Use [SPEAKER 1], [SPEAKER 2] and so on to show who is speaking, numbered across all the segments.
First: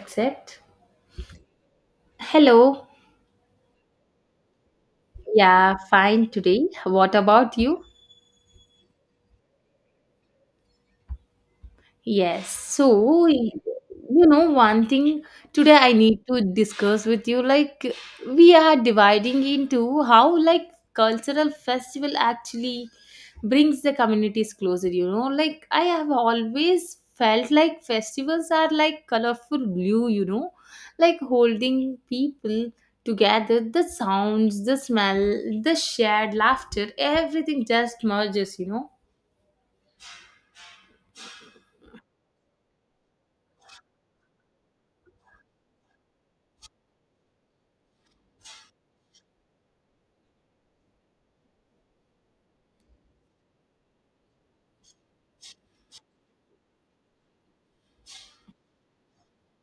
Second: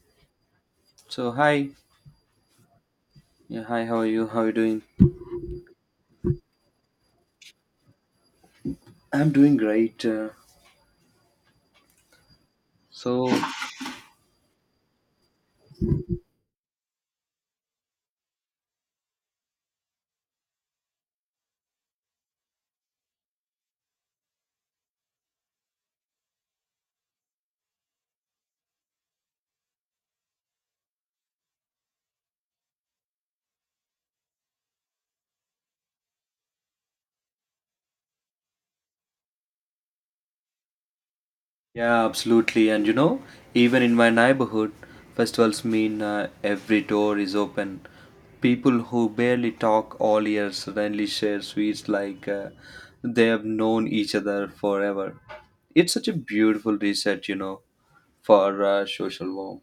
[SPEAKER 1] Accept.
[SPEAKER 2] So hi,
[SPEAKER 1] Hello.
[SPEAKER 2] yeah, hi. How are you? How are you doing?
[SPEAKER 1] Yeah, fine today. What about you?
[SPEAKER 2] I'm doing great.
[SPEAKER 1] Yes. So,
[SPEAKER 2] So
[SPEAKER 1] one thing today I need to discuss with you, like we are dividing into how like cultural festival actually brings the communities closer. Like I have always felt like festivals are like colorful glue, like holding people together, the sounds, the smell, the shared laughter, everything just merges.
[SPEAKER 2] yeah, absolutely. And even in my neighborhood, festivals mean every door is open. People who barely talk all year suddenly share sweets like they have known each other forever. It's such a beautiful reset, for social warmth.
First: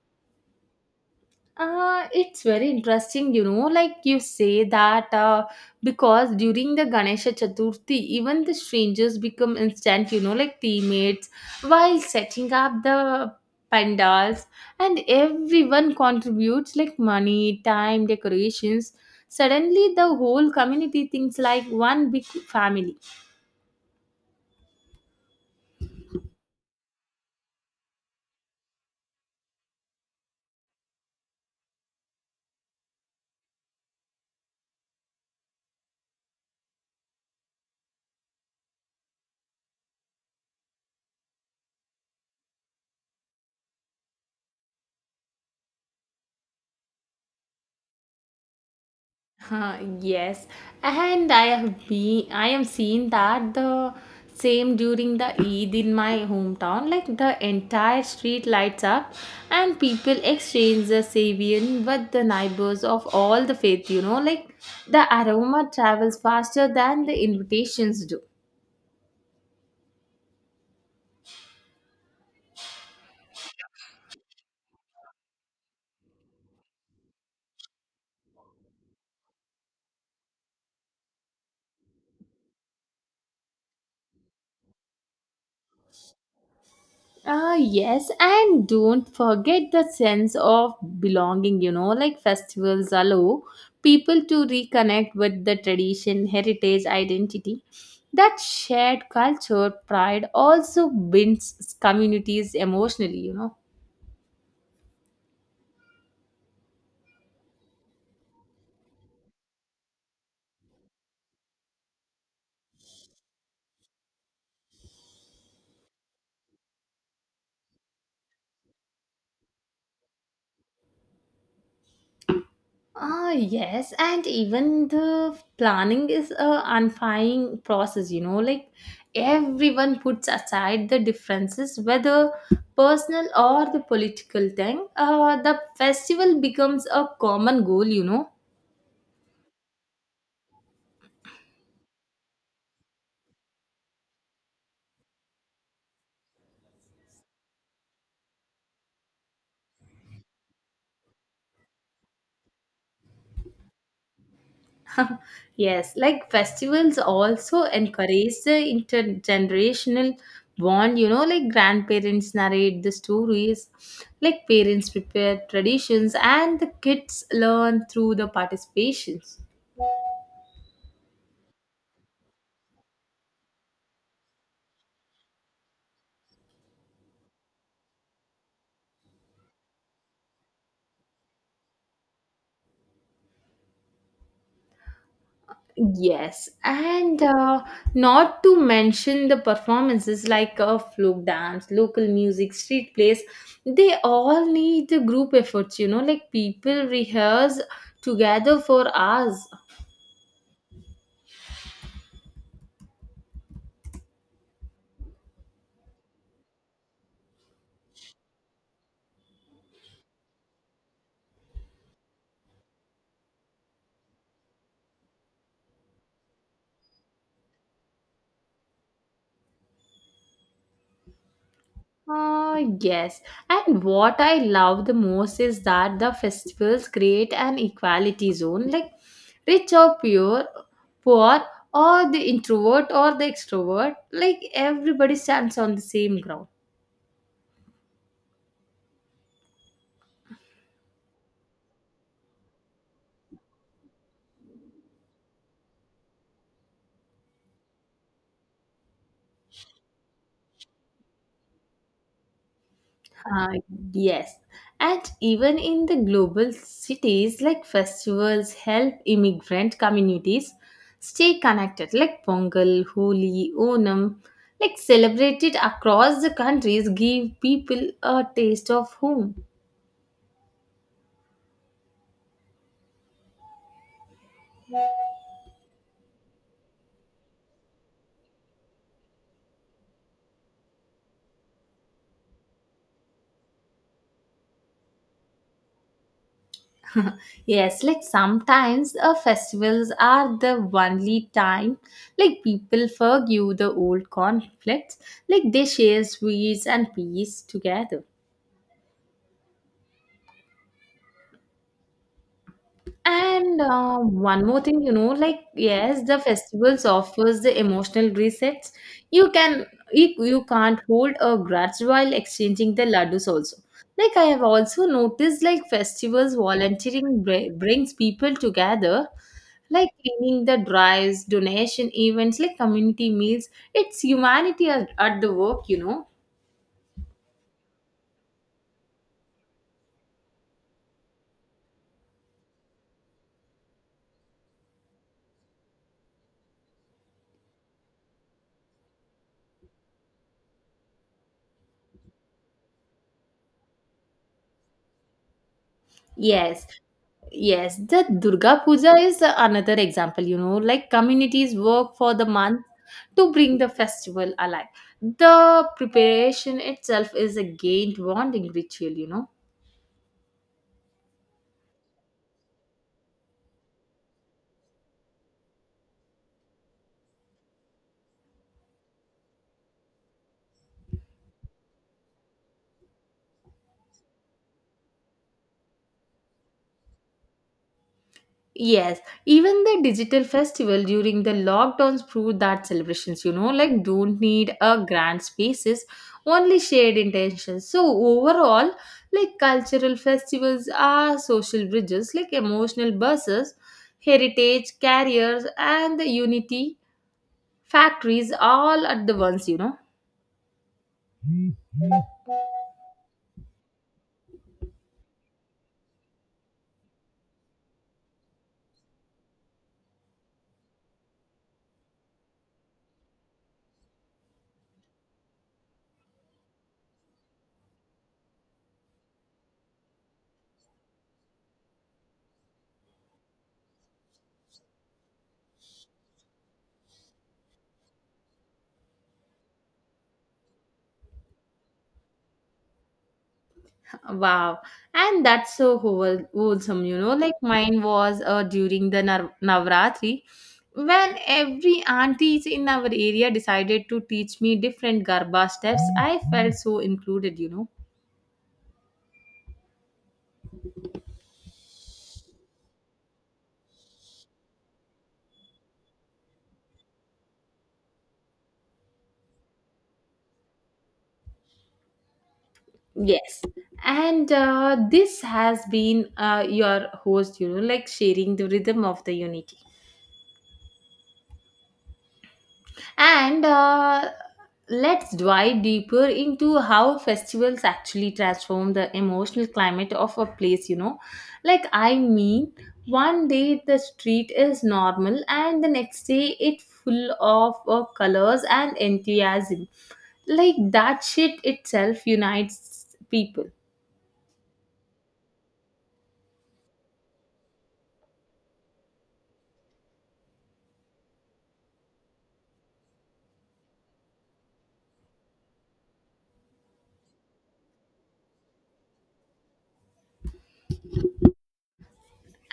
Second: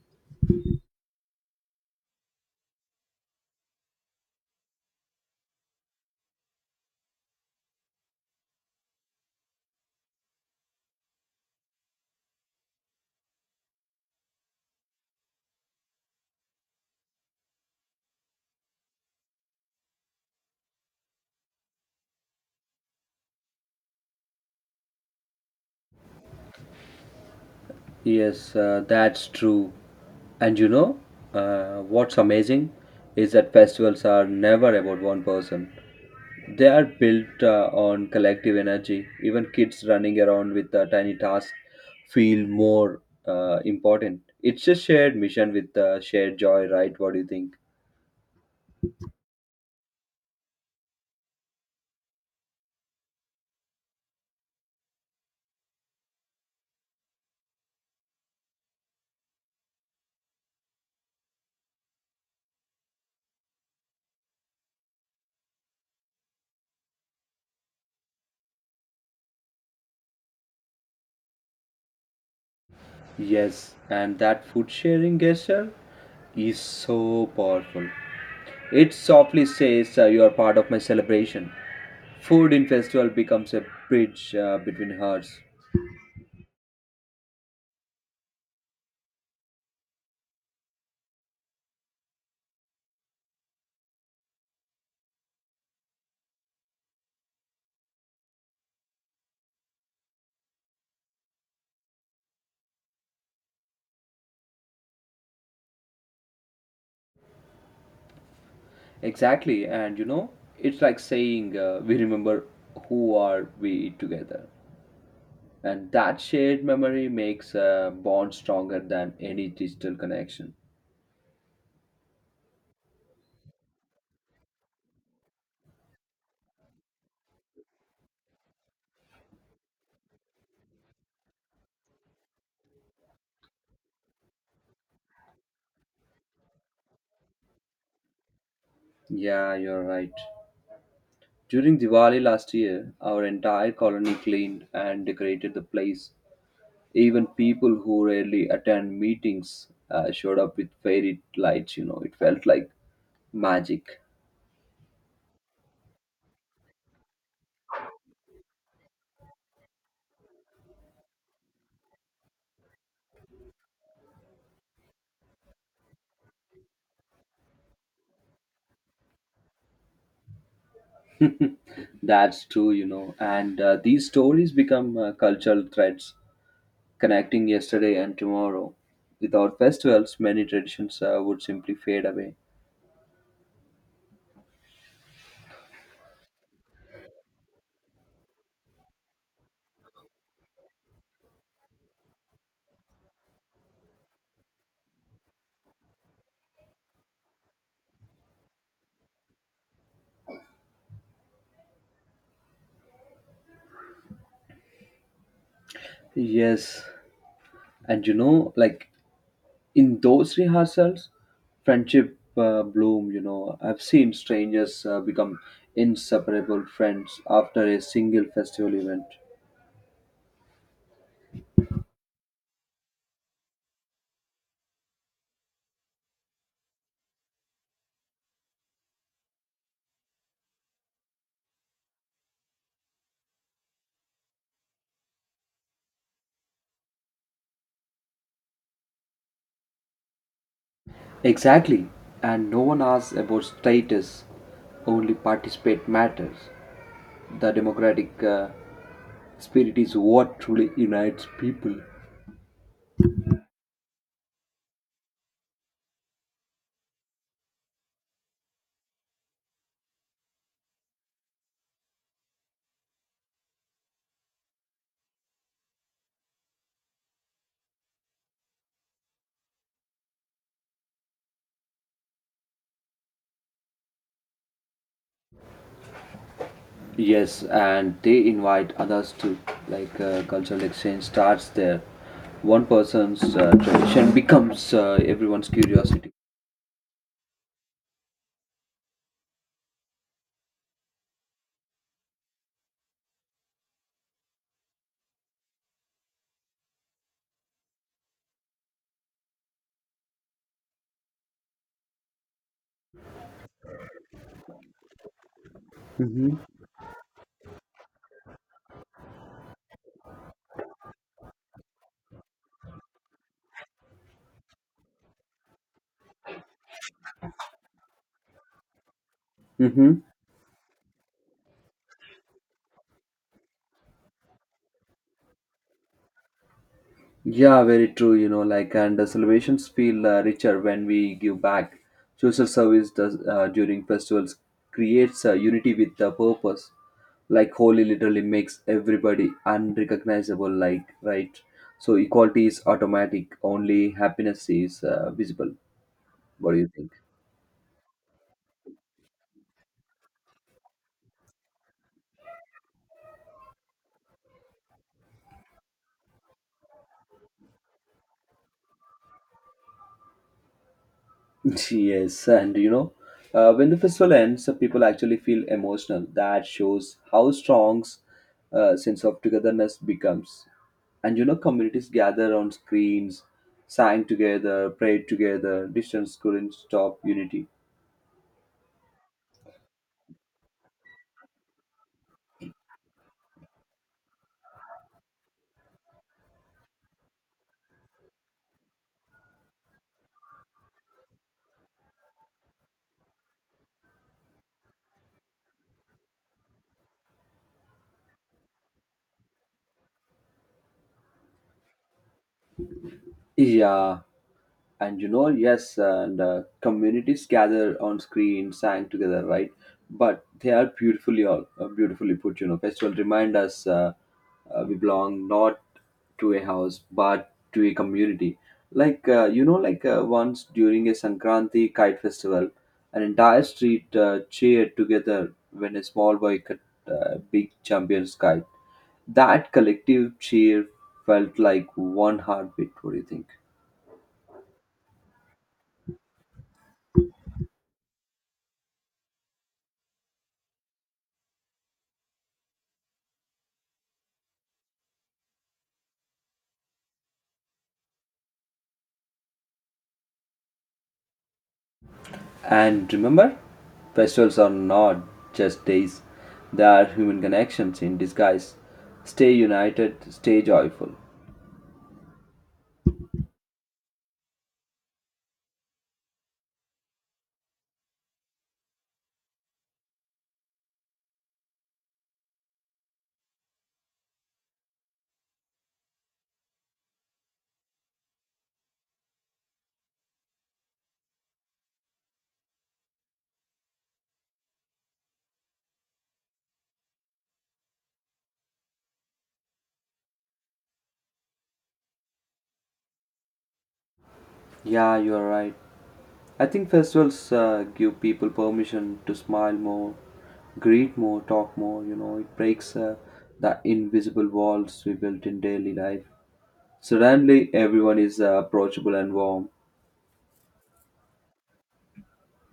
[SPEAKER 1] It's very interesting, like you say that because during the Ganesha Chaturthi, even the strangers become instant, like teammates while setting up the pandals, and everyone contributes like money, time, decorations. Suddenly, the whole community thinks like one big family.
[SPEAKER 2] Yes, that's true. And what's amazing is that festivals are never about one person. They are built on collective energy. Even kids running around with a tiny task feel more important. It's a shared mission with shared joy, right? What do you think?
[SPEAKER 1] Huh, yes, and I have been I am seeing that the same during the Eid in my hometown. Like the entire street lights up, and people exchange the savian with the neighbors of all the faith. Like the aroma travels faster than the invitations do.
[SPEAKER 2] Yes, and that food sharing gesture is so powerful. It softly says, "You are part of my celebration." Food in festival becomes a bridge between hearts.
[SPEAKER 1] Ah, yes, and don't forget the sense of belonging, like festivals allow people to reconnect with the tradition, heritage, identity. That shared culture, pride also binds communities emotionally.
[SPEAKER 2] Exactly, and it's like saying, "We remember who are we together." And that shared memory makes a bond stronger than any digital connection.
[SPEAKER 1] Ah, yes, and even the planning is a unifying process, like everyone puts aside the differences, whether personal or the political thing. The festival becomes a common goal.
[SPEAKER 2] Yeah, you're right. During Diwali last year, our entire colony cleaned and decorated the place. Even people who rarely attend meetings showed up with fairy lights. It felt like magic.
[SPEAKER 1] Yes, like festivals also encourage the intergenerational bond, like grandparents narrate the stories, like parents prepare traditions, and the kids learn through the participations.
[SPEAKER 2] That's true. And these stories become cultural threads connecting yesterday and tomorrow. Without festivals, many traditions would simply fade away.
[SPEAKER 1] Yes, and not to mention the performances like folk dance, local music, street plays, they all need the group efforts, like people rehearse together for hours.
[SPEAKER 2] Yes, and like in those rehearsals, friendship bloom. You know, I've seen strangers become inseparable friends after a single festival event.
[SPEAKER 1] Yes. And what I love the most is that the festivals create an equality zone. Like rich or pure, poor or the introvert or the extrovert, like everybody stands on the same ground.
[SPEAKER 2] Exactly, and no one asks about status, only participate matters. The democratic spirit is what truly unites people.
[SPEAKER 1] Uh, yes. And even in the global cities, like festivals help immigrant communities stay connected, like Pongal, Holi, Onam, like celebrated across the countries, give people a taste of home.
[SPEAKER 2] Yes, and they invite others too. Like cultural exchange starts there. One person's tradition becomes everyone's curiosity.
[SPEAKER 1] Yes, like sometimes festivals are the only time like people forgive the old conflicts, like they share sweets and peace together. And one more thing, like yes, the
[SPEAKER 2] Mm-hmm.
[SPEAKER 1] festivals offers the emotional resets. You can you can't hold a grudge while exchanging the laddus also. Like I have also noticed, like festivals volunteering brings people together, like
[SPEAKER 2] Mm-hmm.
[SPEAKER 1] cleaning the drives, donation events, like community meals. It's humanity at the work.
[SPEAKER 2] Yeah, very true. You know, like, and the celebrations feel richer when we give back. Social service does during festivals creates unity with the purpose. Like, holy literally makes everybody unrecognizable. Like, right? So equality is automatic. Only happiness is visible. What do
[SPEAKER 1] Yes.
[SPEAKER 2] you think?
[SPEAKER 1] Yes, the Durga Puja is another example, like communities work for the month to bring the festival alive. The preparation itself is a gained bonding ritual.
[SPEAKER 2] Yes, and when the festival ends, the people actually feel emotional. That shows how strong sense of togetherness becomes. And communities gather on screens, sang together, prayed together. Distance couldn't stop unity.
[SPEAKER 1] Yes, even the digital festival during the lockdowns proved that celebrations, like don't need a grand spaces, only shared intentions. So overall, like cultural festivals are social bridges, like emotional buses, heritage, carriers, and the unity factories all at the once.
[SPEAKER 2] Yeah, and yes, and communities gather on screen, sang together, right. But they are beautifully put. Festival remind us, we belong not to a house but to a community. Once during a sankranti kite festival, an entire street cheered together when a small boy cut big champion's kite. That collective cheer felt like one heartbeat. What do you think?
[SPEAKER 1] Wow. And that's so wholesome, Like mine was during the Navratri when every aunties in our area decided to teach me different Garba steps. I felt so included.
[SPEAKER 2] And remember, festivals are not just days, they are human connections in disguise. Stay united, stay joyful.
[SPEAKER 1] Yes. And this has been your host, like sharing the rhythm of the unity. And let's dive deeper into how festivals actually transform the emotional climate of a place. Like, I mean, one day the street is normal, and the next day it's full of colors and enthusiasm. Like, that shit itself unites people.
[SPEAKER 2] Yeah, you are right. I think festivals give people permission to smile more, greet more, talk more. You know, it breaks the invisible walls we built in daily life. Suddenly, everyone is approachable and warm.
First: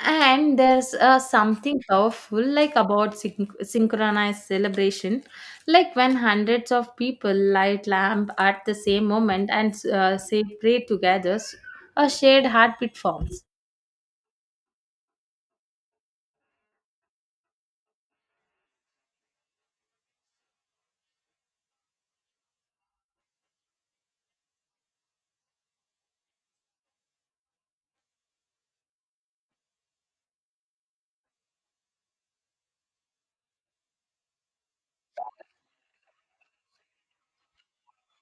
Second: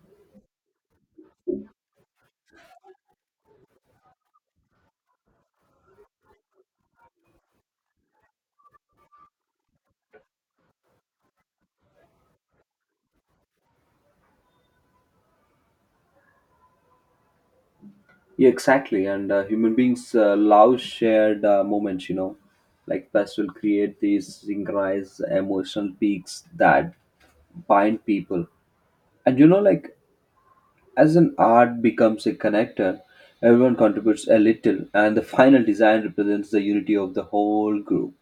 [SPEAKER 1] And there's something powerful like about synchronized celebration, like when hundreds of people light lamp at the same moment and say pray together, a shared heartbeat forms.
[SPEAKER 2] Yeah, exactly. And human beings love shared moments. Like pets will create these synchronized emotional peaks that bind people. And like as an art becomes a connector, everyone contributes a little, and the final design represents the unity of the whole group.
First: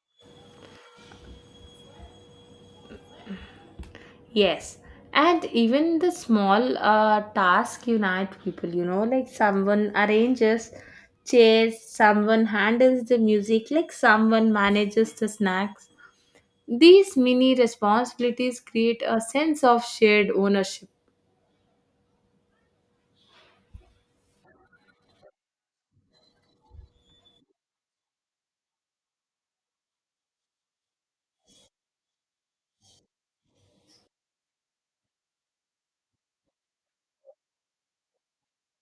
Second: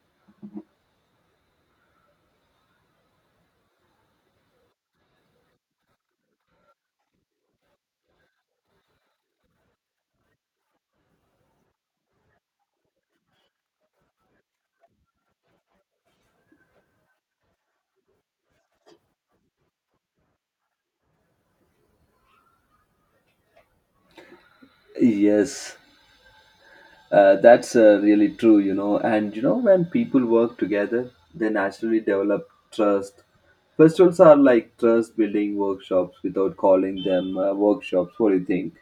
[SPEAKER 1] Yes, and even the small task unite people. Like someone arranges chairs, someone handles the music, like someone manages the snacks. These mini responsibilities create a sense of shared ownership.
[SPEAKER 2] Yes. That's really true. And when people work together, they naturally develop trust. Festivals are like trust building workshops without calling them workshops. What do you think?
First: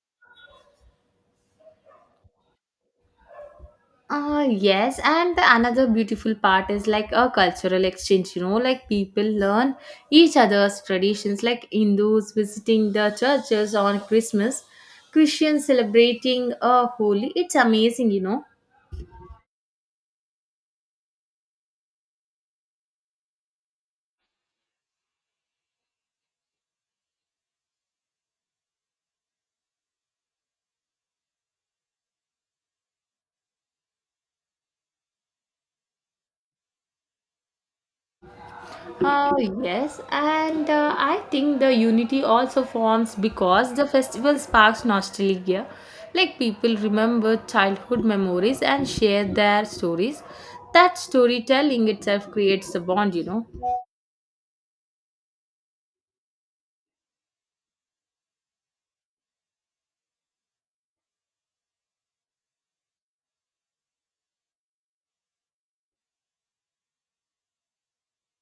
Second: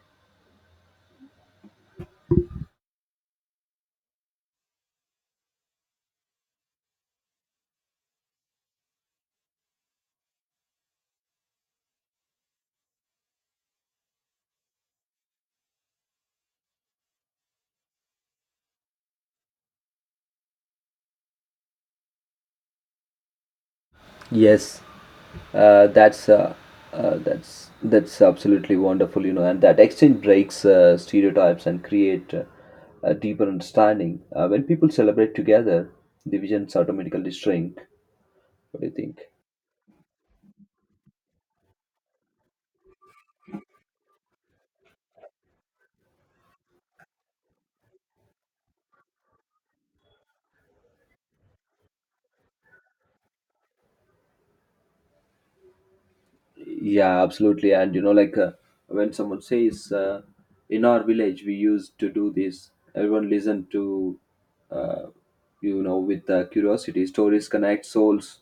[SPEAKER 1] Yes, and the another beautiful part is like a cultural exchange, like people learn each other's traditions, like Hindus visiting the churches on Christmas, Christians celebrating a holy. It's amazing.
[SPEAKER 2] Yes, uh, that's uh, that's absolutely wonderful, and that exchange breaks stereotypes and create a deeper understanding. When people celebrate together, divisions automatically shrink. What do you think?
[SPEAKER 1] Oh yes, and I think the unity also forms because the festival sparks nostalgia. Like people remember childhood memories and share their stories. That storytelling itself creates a bond.
[SPEAKER 2] Yeah, absolutely. And like when someone says, "in our village, we used to do this," everyone listened to, uh, with curiosity. Stories connect souls.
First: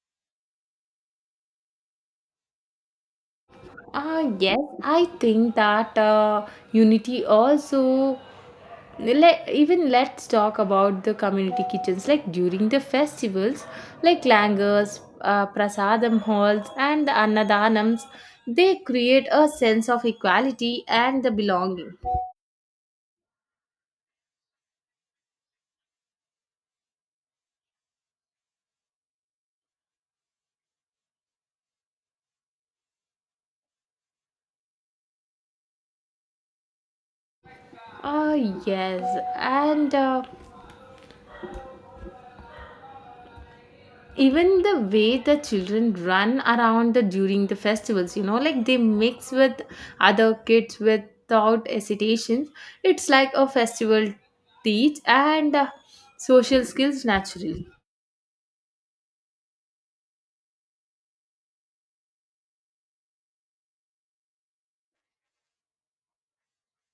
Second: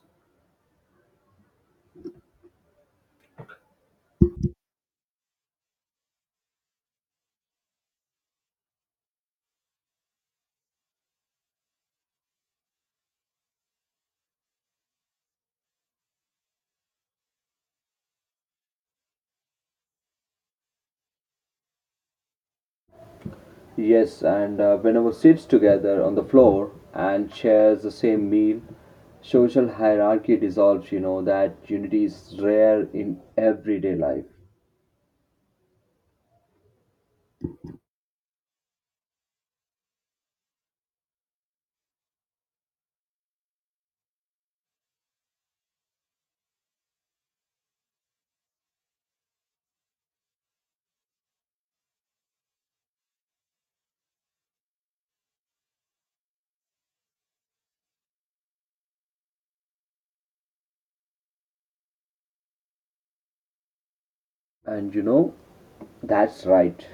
[SPEAKER 1] Yes, I think that unity also. Even let's talk about the community kitchens. Like during the festivals, like langars, prasadam halls, and the annadanams, they create a sense of equality and the belonging.
[SPEAKER 2] Yes, and whenever sits together on the floor and shares the same meal, social hierarchy dissolves. You know, that unity is rare in everyday life.
[SPEAKER 1] Ah, yes, and even the way the children run around the during the festivals, like they mix with other kids without hesitation. It's like a festival teach and social skills naturally.
[SPEAKER 2] And that's right.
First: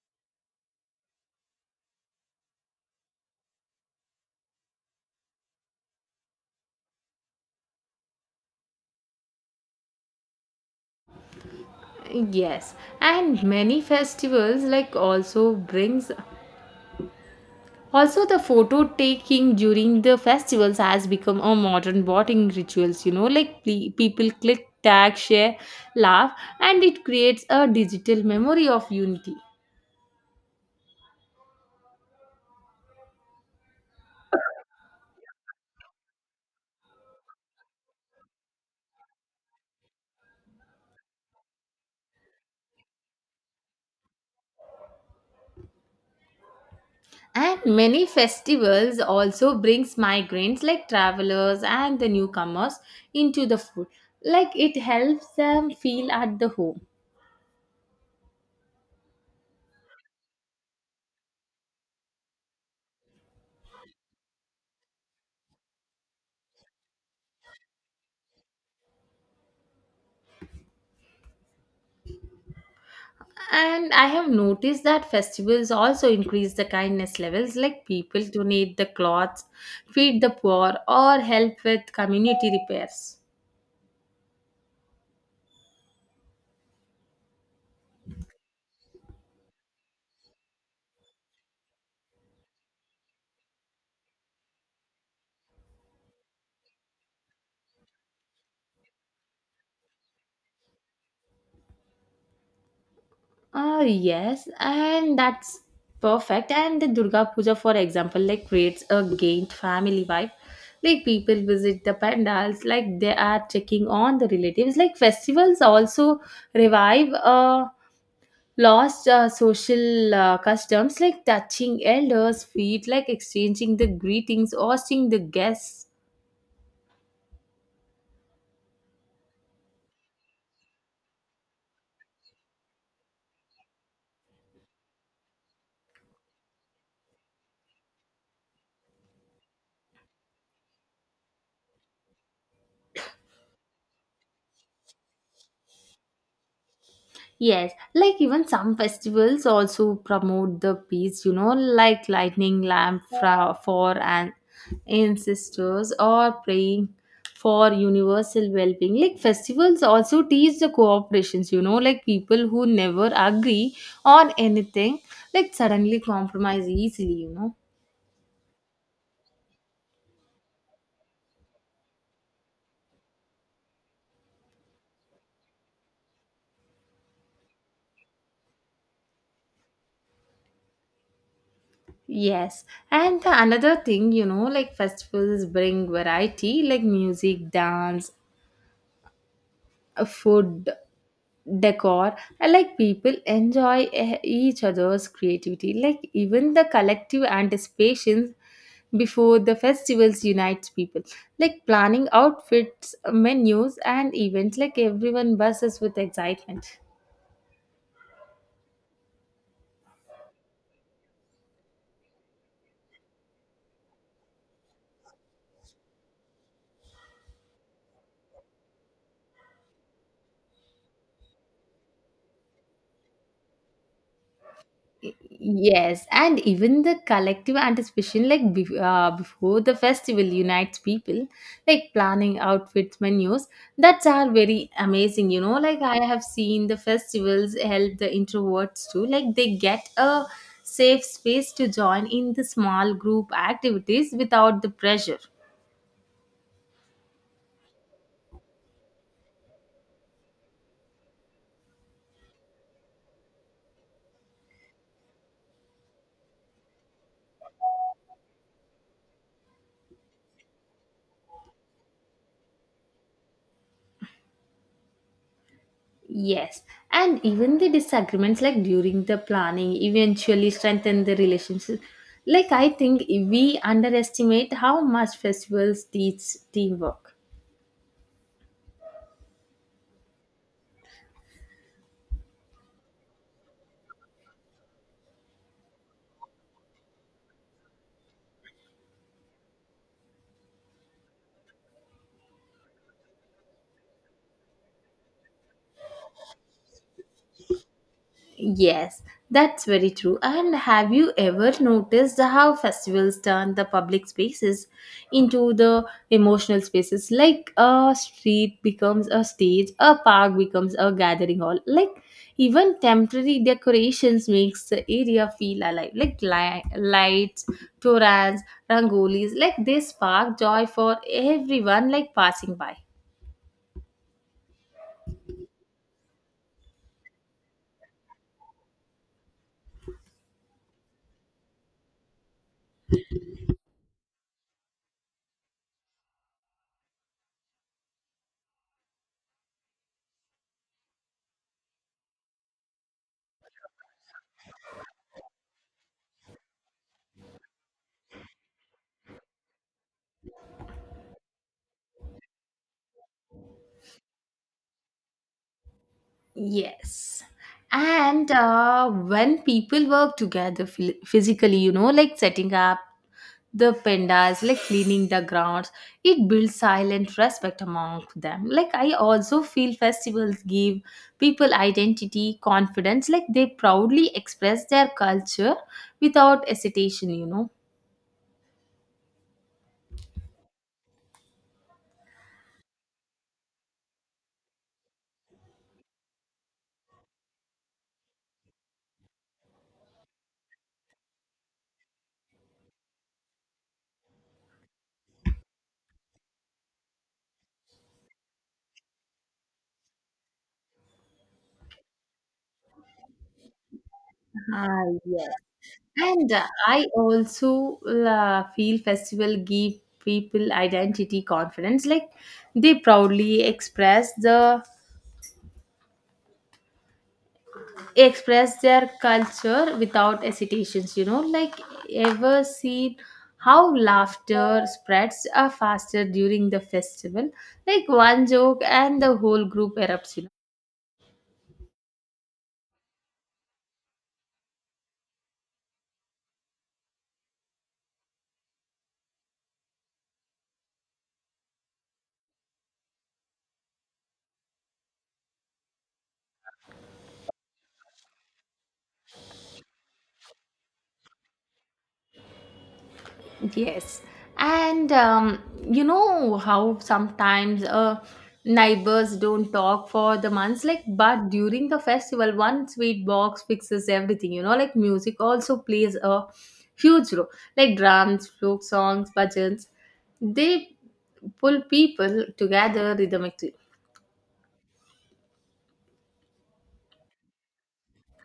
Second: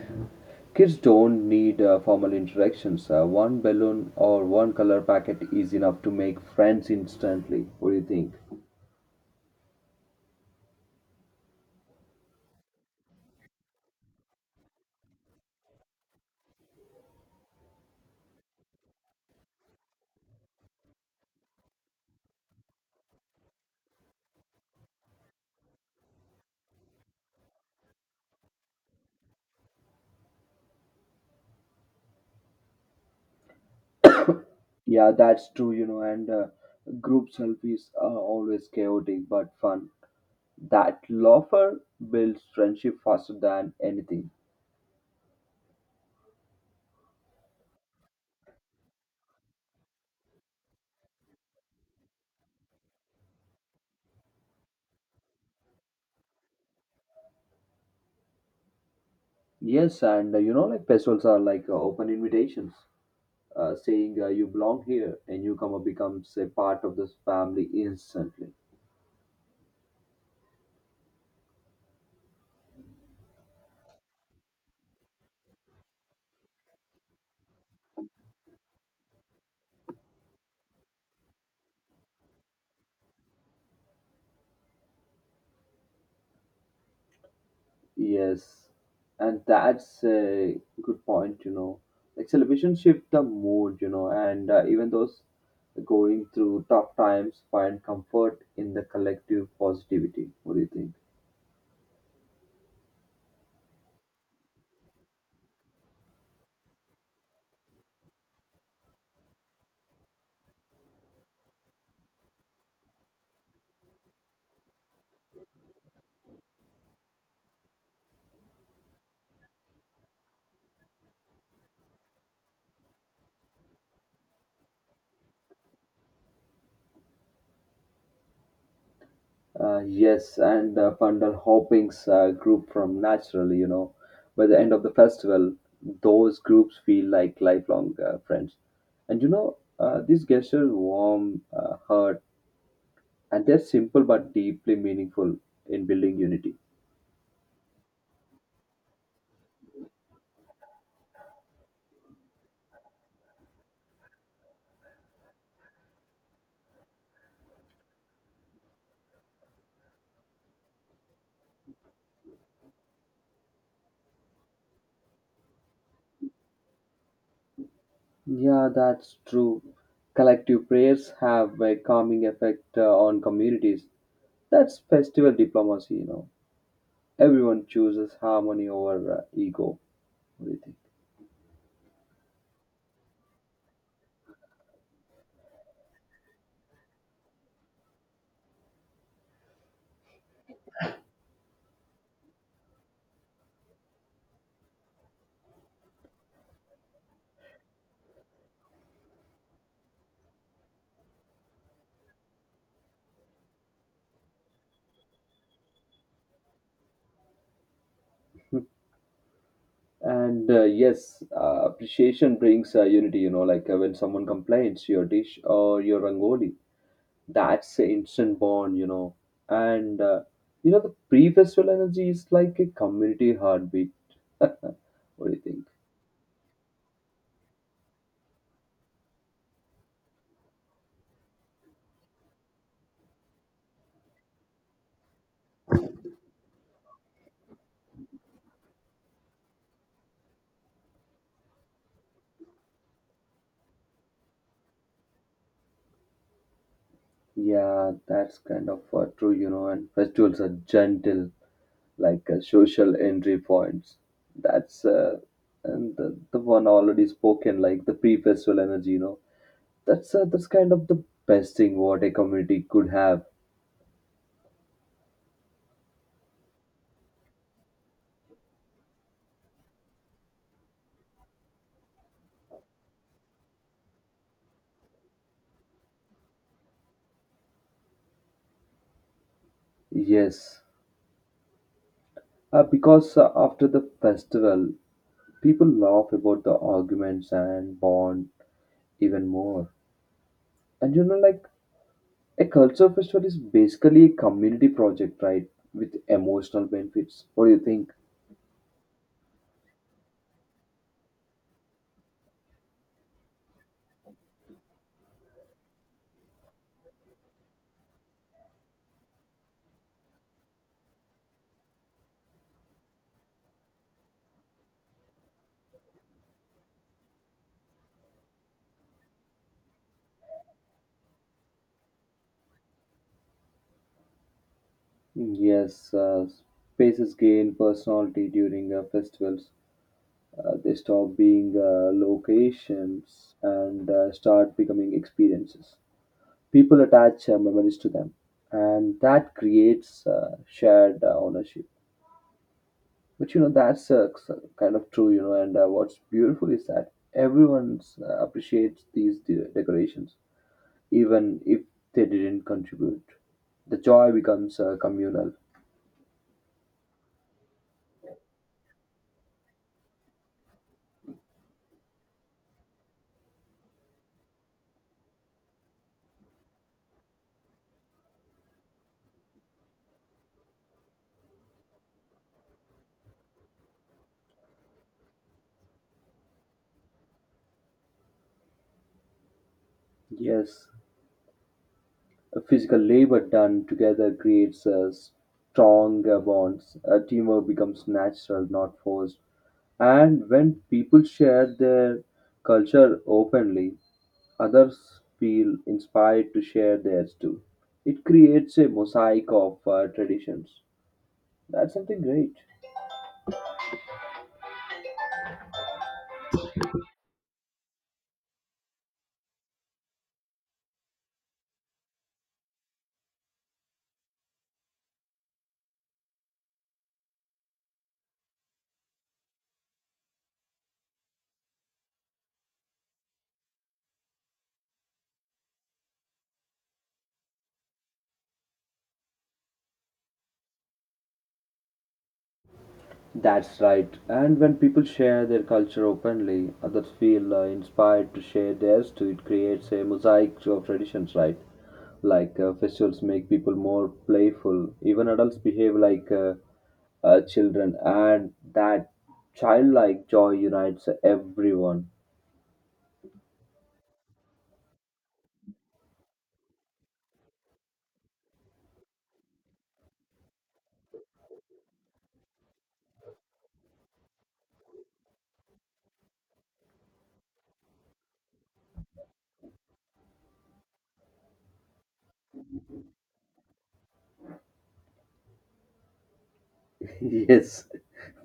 [SPEAKER 2] Kids don't need formal introductions. One balloon or one color packet is enough to make friends instantly. What do you think?
[SPEAKER 1] Yes, and many festivals like also brings also the photo taking during the festivals has become a modern bonding rituals, like people click, tag, share, laugh, and it creates a digital memory of unity.
[SPEAKER 2] Yeah, that's true, and group selfies are always chaotic but fun. That loafer builds friendship faster than anything.
[SPEAKER 1] And many festivals also brings migrants like travelers and the newcomers into the food. Like it helps them feel at the home.
[SPEAKER 2] Yes, and like festivals are like open invitations, saying "you belong here," and newcomer becomes a part of this family instantly.
[SPEAKER 1] And I have noticed that festivals also increase the kindness levels, like people donate the cloths, feed the poor or help with community repairs.
[SPEAKER 2] Yes, and that's a good point. Like celebration shift the mood, and even those going through tough times find comfort in the collective positivity. What do you think?
[SPEAKER 1] Ah, yes, and that's perfect. And the Durga Puja, for example, like creates a gained family vibe. Like people visit the pandals, like they are checking on the relatives. Like festivals also revive lost social customs, like touching elders' feet, like exchanging the greetings, hosting the guests.
[SPEAKER 2] Yes, and Pandal Hopping's group from Naturally, by the end of the festival, those groups feel like lifelong friends. And these gestures warm heart, and they're simple but deeply meaningful in building unity.
[SPEAKER 1] Yes, like even some festivals also promote the peace, like lightning lamp for an ancestors or praying for universal well-being. Like festivals also teach the cooperations, like people who never agree on anything, like suddenly compromise easily.
[SPEAKER 2] Yeah, that's true. Collective prayers have a calming effect on communities. That's festival diplomacy. Everyone chooses harmony over ego. What do you think?
[SPEAKER 1] Yes, and the another thing, like festivals bring variety, like music, dance, food, decor. I like people enjoy each other's creativity, like even the collective anticipations before the festivals unites people, like planning outfits, menus, and events, like everyone buzzes with excitement.
[SPEAKER 2] And yes, appreciation brings unity, like when someone complains your dish or your rangoli, that's an instant bond. And, the pre-festival energy is like a community heartbeat. What do you think?
[SPEAKER 1] Yes, and even the collective anticipation, like before the festival, unites people, like planning outfits, menus. That's are very amazing. Like I have seen the festivals help the introverts too. Like they get a safe space to join in the small group activities without the pressure.
[SPEAKER 2] Yeah, that's kind of true, and festivals are gentle like social entry points. That's And the one already spoken, like the pre-festival energy. You know, that's kind of the best thing what a community could have.
[SPEAKER 1] Yes, and even the disagreements, like during the planning, eventually strengthen the relationship. Like, I think we underestimate how much festivals teach teamwork.
[SPEAKER 2] Yes, because after the festival, people laugh about the arguments and bond even more. And like a culture festival is basically a community project, right? With emotional benefits. What do you think?
[SPEAKER 1] Yes, that's very true. And have you ever noticed how festivals turn the public spaces into the emotional spaces? Like a street becomes a stage, a park becomes a gathering hall. Like even temporary decorations makes the area feel alive. Like lights, torans, rangolis, like they spark joy for everyone like passing by.
[SPEAKER 2] Yes, spaces gain personality during festivals. They stop being locations and start becoming experiences. People attach memories to them, and that creates shared ownership. But kind of true, and what's beautiful is that everyone appreciates these decorations, even if they didn't contribute. The joy becomes communal.
[SPEAKER 1] Yes. And when people work together physically, like setting up the pandas, like cleaning the grounds, it builds silent respect among them. Like, I also feel festivals give people identity, confidence, like they proudly express their culture without hesitation.
[SPEAKER 2] Yes, physical labor done together creates stronger bonds. Teamwork becomes natural, not forced. And when people share their culture openly, others feel inspired to share theirs too. It creates a mosaic of traditions. That's something great.
[SPEAKER 1] Ah, yes. And I also feel festival give people identity, confidence, like they proudly express their culture without hesitations, like ever seen how laughter spreads faster during the festival, like one joke and the whole group erupts.
[SPEAKER 2] That's right. And when people share their culture openly, others feel inspired to share theirs too. It creates a mosaic of traditions, right? Like festivals make people more playful. Even adults behave like children, and that childlike joy unites everyone.
[SPEAKER 1] Yes. And you know how sometimes neighbors don't talk for the months, like, but during the festival, one sweet box fixes everything, like music also plays a huge role, like drums, folk songs, bhajans. They pull people together rhythmically.
[SPEAKER 2] Yes,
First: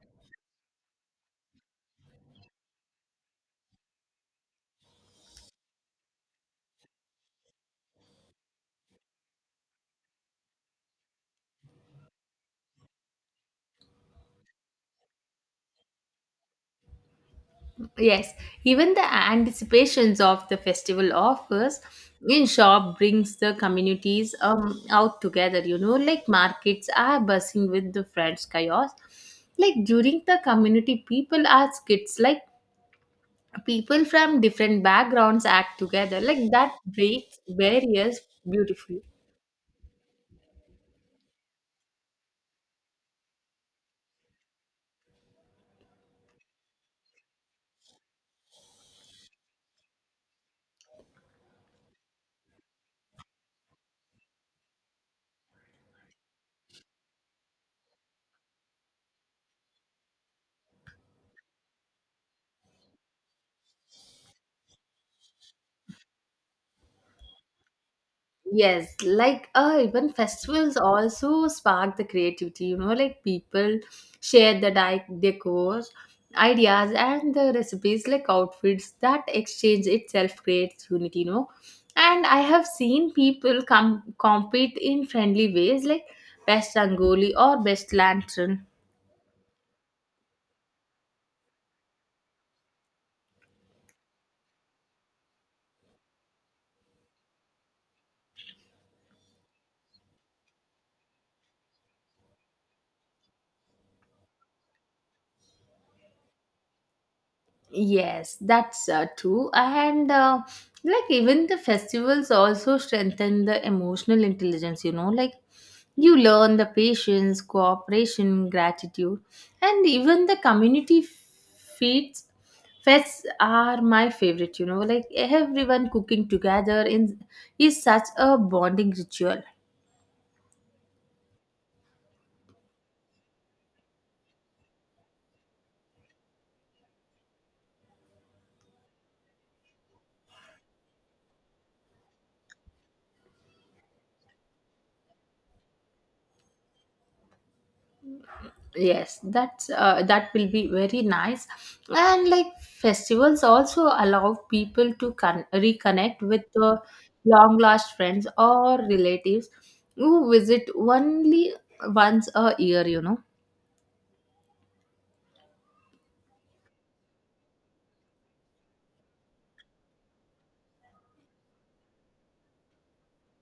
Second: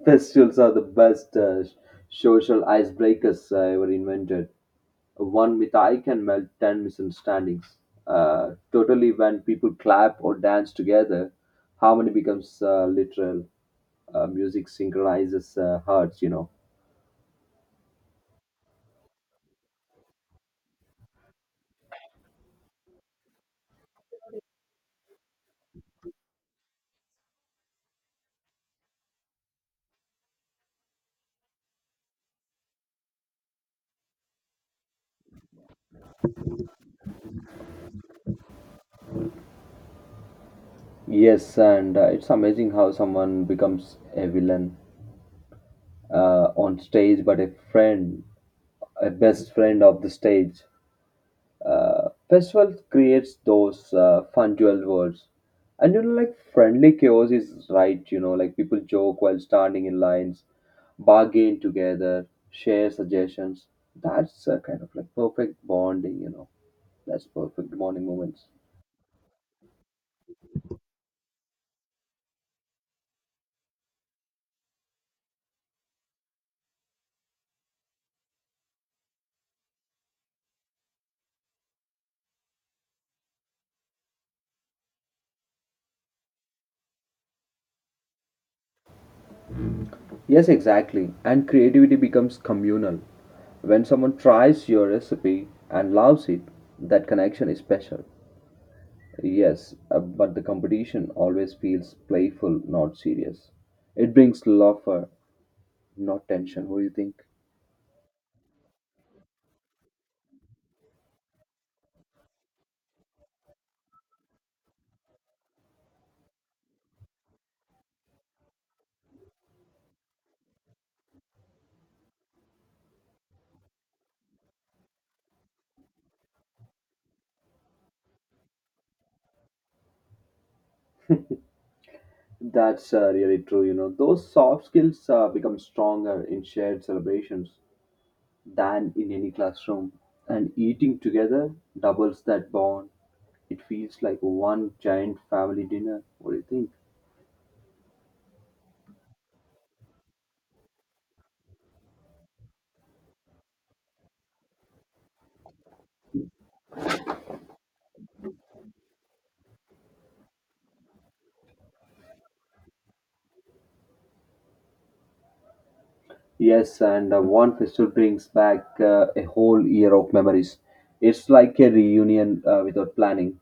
[SPEAKER 2] festivals are the best social icebreakers ever invented. One mitai can melt 10 misunderstandings. Totally, when people clap or dance together, harmony becomes literal. Music synchronizes hearts.
[SPEAKER 1] Yes, even the anticipations of the festival offers in shop brings the communities out together. Like markets are buzzing with the French chaos. Like during the community, people are kids. Like people from different backgrounds act together. Like that breaks barriers beautifully.
[SPEAKER 2] Yes, and it's amazing how someone becomes a villain on stage, but a friend, a best friend of the stage. Festival creates those fun dual worlds. And like friendly chaos is right, like people joke while standing in lines, bargain together, share suggestions. That's a kind of like perfect bonding. That's perfect bonding moments.
[SPEAKER 1] Yes, like even festivals also spark the creativity, like people share the decor, ideas, and the recipes, like outfits, that exchange itself creates unity, And I have seen people come compete in friendly ways, like best rangoli or best lantern.
[SPEAKER 2] Yes, exactly. And creativity becomes communal. When someone tries your recipe and loves it, that connection is special. Yes, but the competition always feels playful, not serious. It brings laughter, not tension. What do you think?
[SPEAKER 1] Yes, that's true. And like even the festivals also strengthen the emotional intelligence, like you learn the patience, cooperation, gratitude, and even the community feeds. Fests are my favorite, like everyone cooking together in is such a bonding ritual.
[SPEAKER 2] That's really true. You know, those soft skills become stronger in shared celebrations than in any classroom. And eating together doubles that bond. It feels like one giant family dinner. What do you think?
[SPEAKER 1] Yes, that will be very nice. And like festivals also allow people to reconnect with the long lost friends or relatives who visit only once a year.
[SPEAKER 2] Yes, and one festival brings back a whole year of memories. It's like a reunion without planning.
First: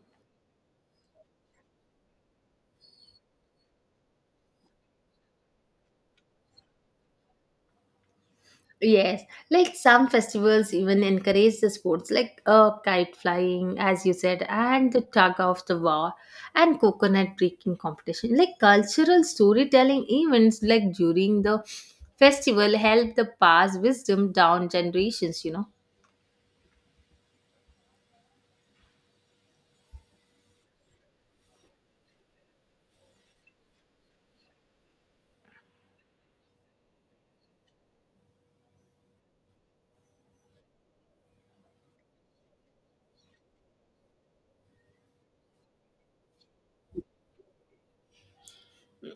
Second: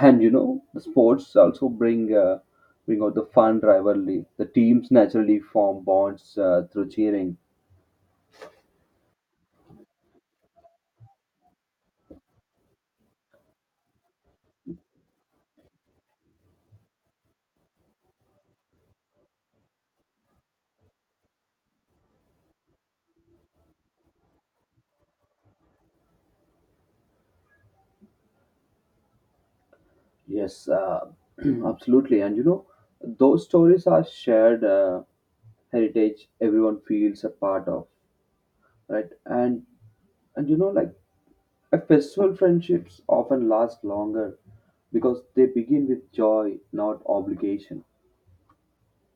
[SPEAKER 2] And the sports also bring out the fun rivalry. The teams naturally form bonds through cheering.
[SPEAKER 1] Yes, like some festivals even encourage the sports like kite flying, as you said, and the tug of the war, and coconut breaking competition. Like cultural storytelling events, like during the festival, help the pass wisdom down generations.
[SPEAKER 2] Yes, absolutely. And those stories are shared heritage. Everyone feels a part of, right. And like a festival friendships often last longer because they begin with joy, not obligation.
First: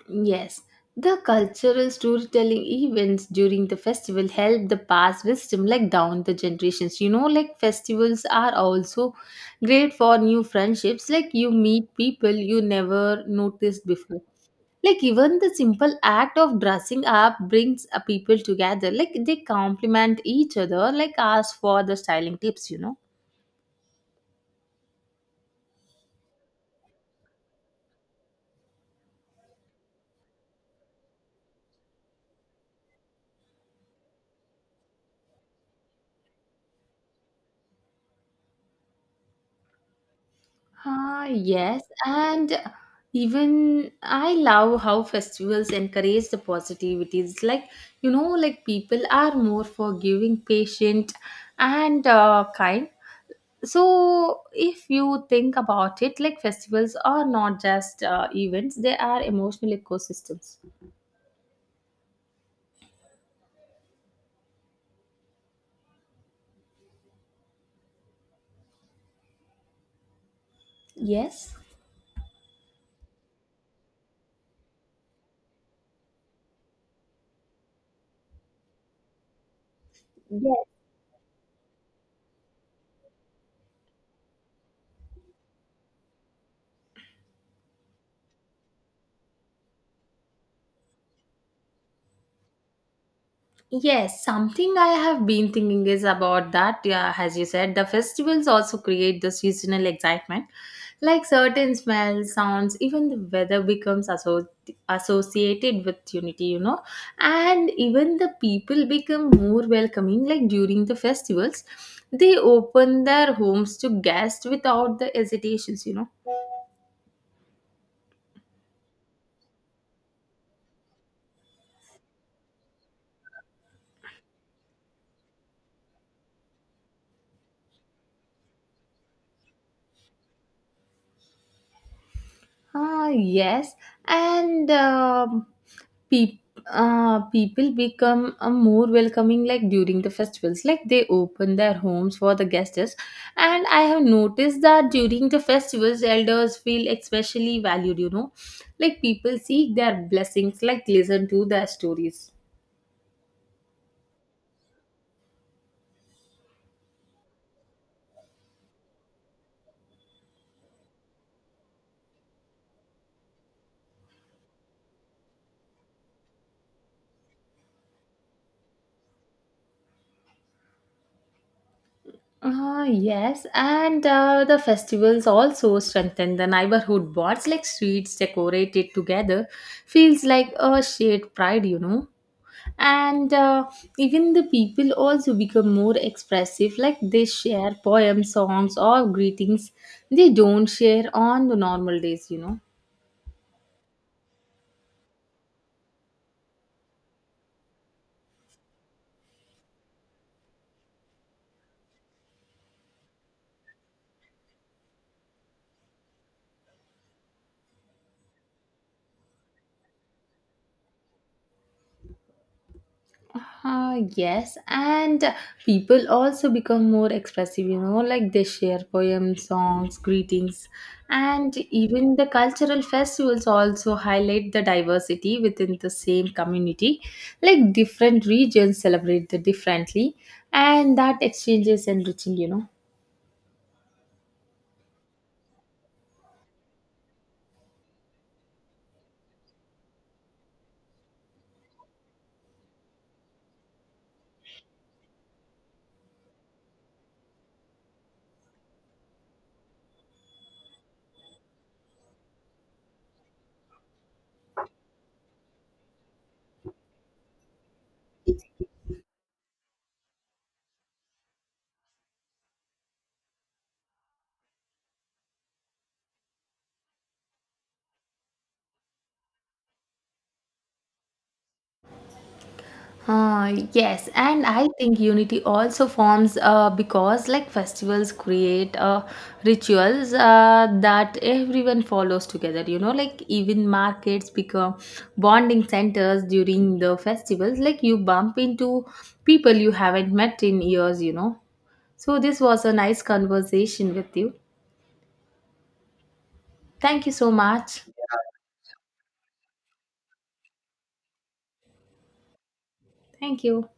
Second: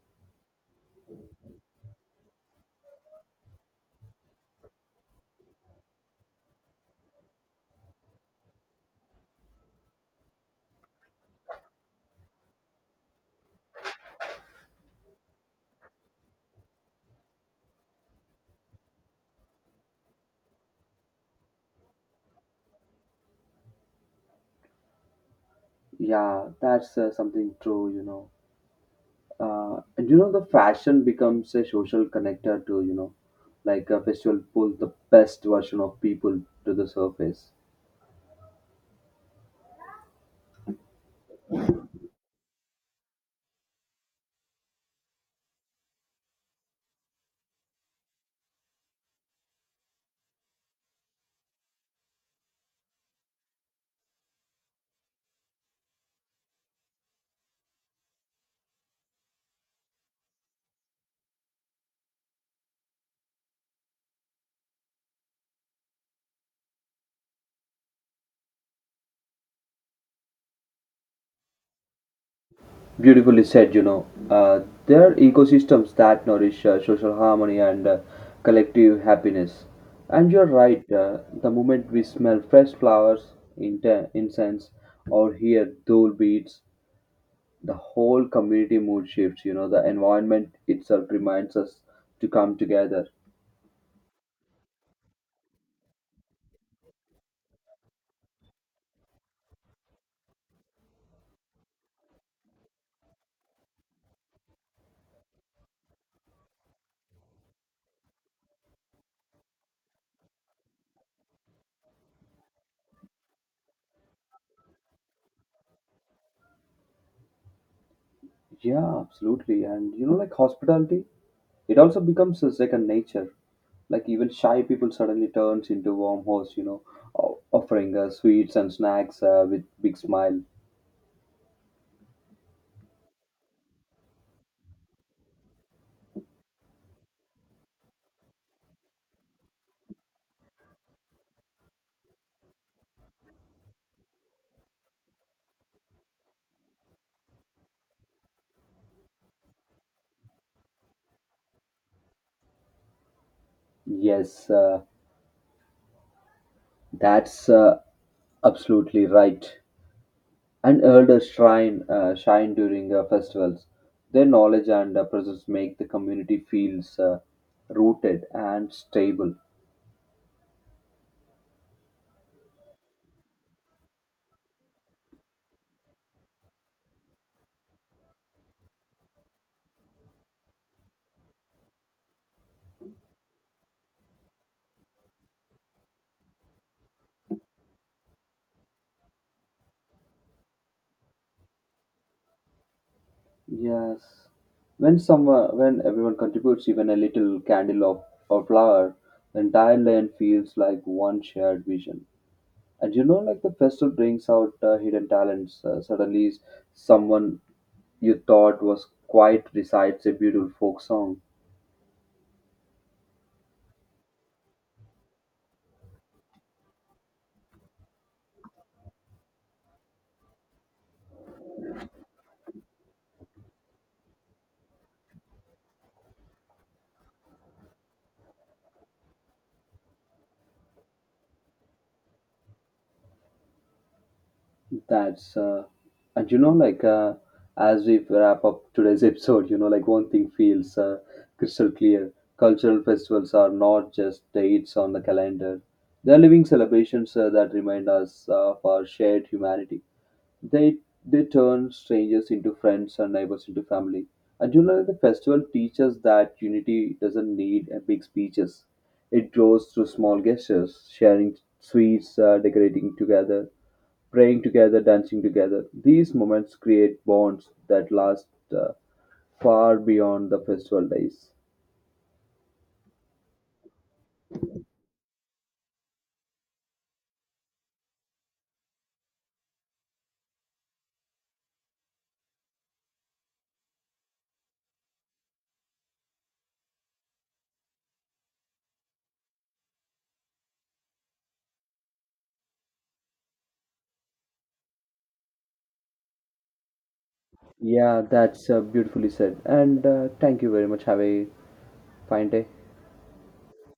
[SPEAKER 1] Yes, the cultural storytelling events during the festival help the pass wisdom like down the generations. Like festivals are also great for new friendships. Like you meet people you never noticed before. Like even the simple act of dressing up brings people together. Like they compliment each other. Like ask for the styling tips.
[SPEAKER 2] Yeah, that's something true you know and you know The fashion becomes a social connector too. Like a festival pulls the best version of people to the surface.
[SPEAKER 1] Ah, yes, and even I love how festivals encourage the positivity. It's like, like people are more forgiving, patient, and kind. So, if you think about it, like festivals are not just events, they are emotional ecosystems. Yes.
[SPEAKER 2] Beautifully said. There are ecosystems that nourish social harmony and collective happiness. And you're right. The moment we smell fresh flowers, incense, or hear dole beats, the whole community mood shifts. The environment itself reminds us to come together.
[SPEAKER 1] Yes, something I have been thinking is about that. Yeah, as you said, the festivals also create the seasonal excitement. Like certain smells, sounds, even the weather becomes associated with unity, And even the people become more welcoming, like during the festivals. They open their homes to guests without the hesitations.
[SPEAKER 2] Yeah, absolutely. And like hospitality, it also becomes a second nature. Like even shy people suddenly turns into warm hosts, offering sweets and snacks with big smile.
[SPEAKER 1] Ah, yes, and peop people become more welcoming like during the festivals. Like they open their homes for the guests, and I have noticed that during the festivals, elders feel especially valued. Like people seek their blessings, like listen to their stories.
[SPEAKER 2] Yes, that's absolutely right. And elders shrine shine during festivals. Their knowledge and presence make the community feels rooted and stable.
[SPEAKER 1] Ah, yes, and the festivals also strengthen the neighborhood bonds, like streets decorated together, feels like a shared pride. And even the people also become more expressive, like they share poems, songs or greetings they don't share on the normal days.
[SPEAKER 2] Yes. When everyone contributes even a little candle of, or flower, the entire land feels like one shared vision. And like the festival brings out hidden talents. Suddenly, someone you thought was quiet recites a beautiful folk song.
[SPEAKER 1] Yes, and people also become more expressive, like they share poems, songs, greetings. And even the cultural festivals also highlight the diversity within the same community, like different regions celebrate the differently, and that exchange is enriching.
[SPEAKER 2] That's And as we wrap up today's episode, like one thing feels crystal clear: cultural festivals are not just dates on the calendar; they are living celebrations that remind us of our shared humanity. They they turn strangers into friends and neighbors into family. And the festival teaches that unity doesn't need a big speeches. It grows through small gestures, sharing sweets, decorating together, praying together, dancing together. These moments create bonds that last uh, far beyond the festival days.
[SPEAKER 1] Yes, and I think unity also forms because like festivals create rituals that everyone follows together. Like even markets become bonding centers during the festivals. Like you bump into people you haven't met in years, So this was a nice conversation with you. Thank you so much.
[SPEAKER 2] Yeah, that's beautifully said. And thank you very much. Have a fine day.
[SPEAKER 1] Thank you.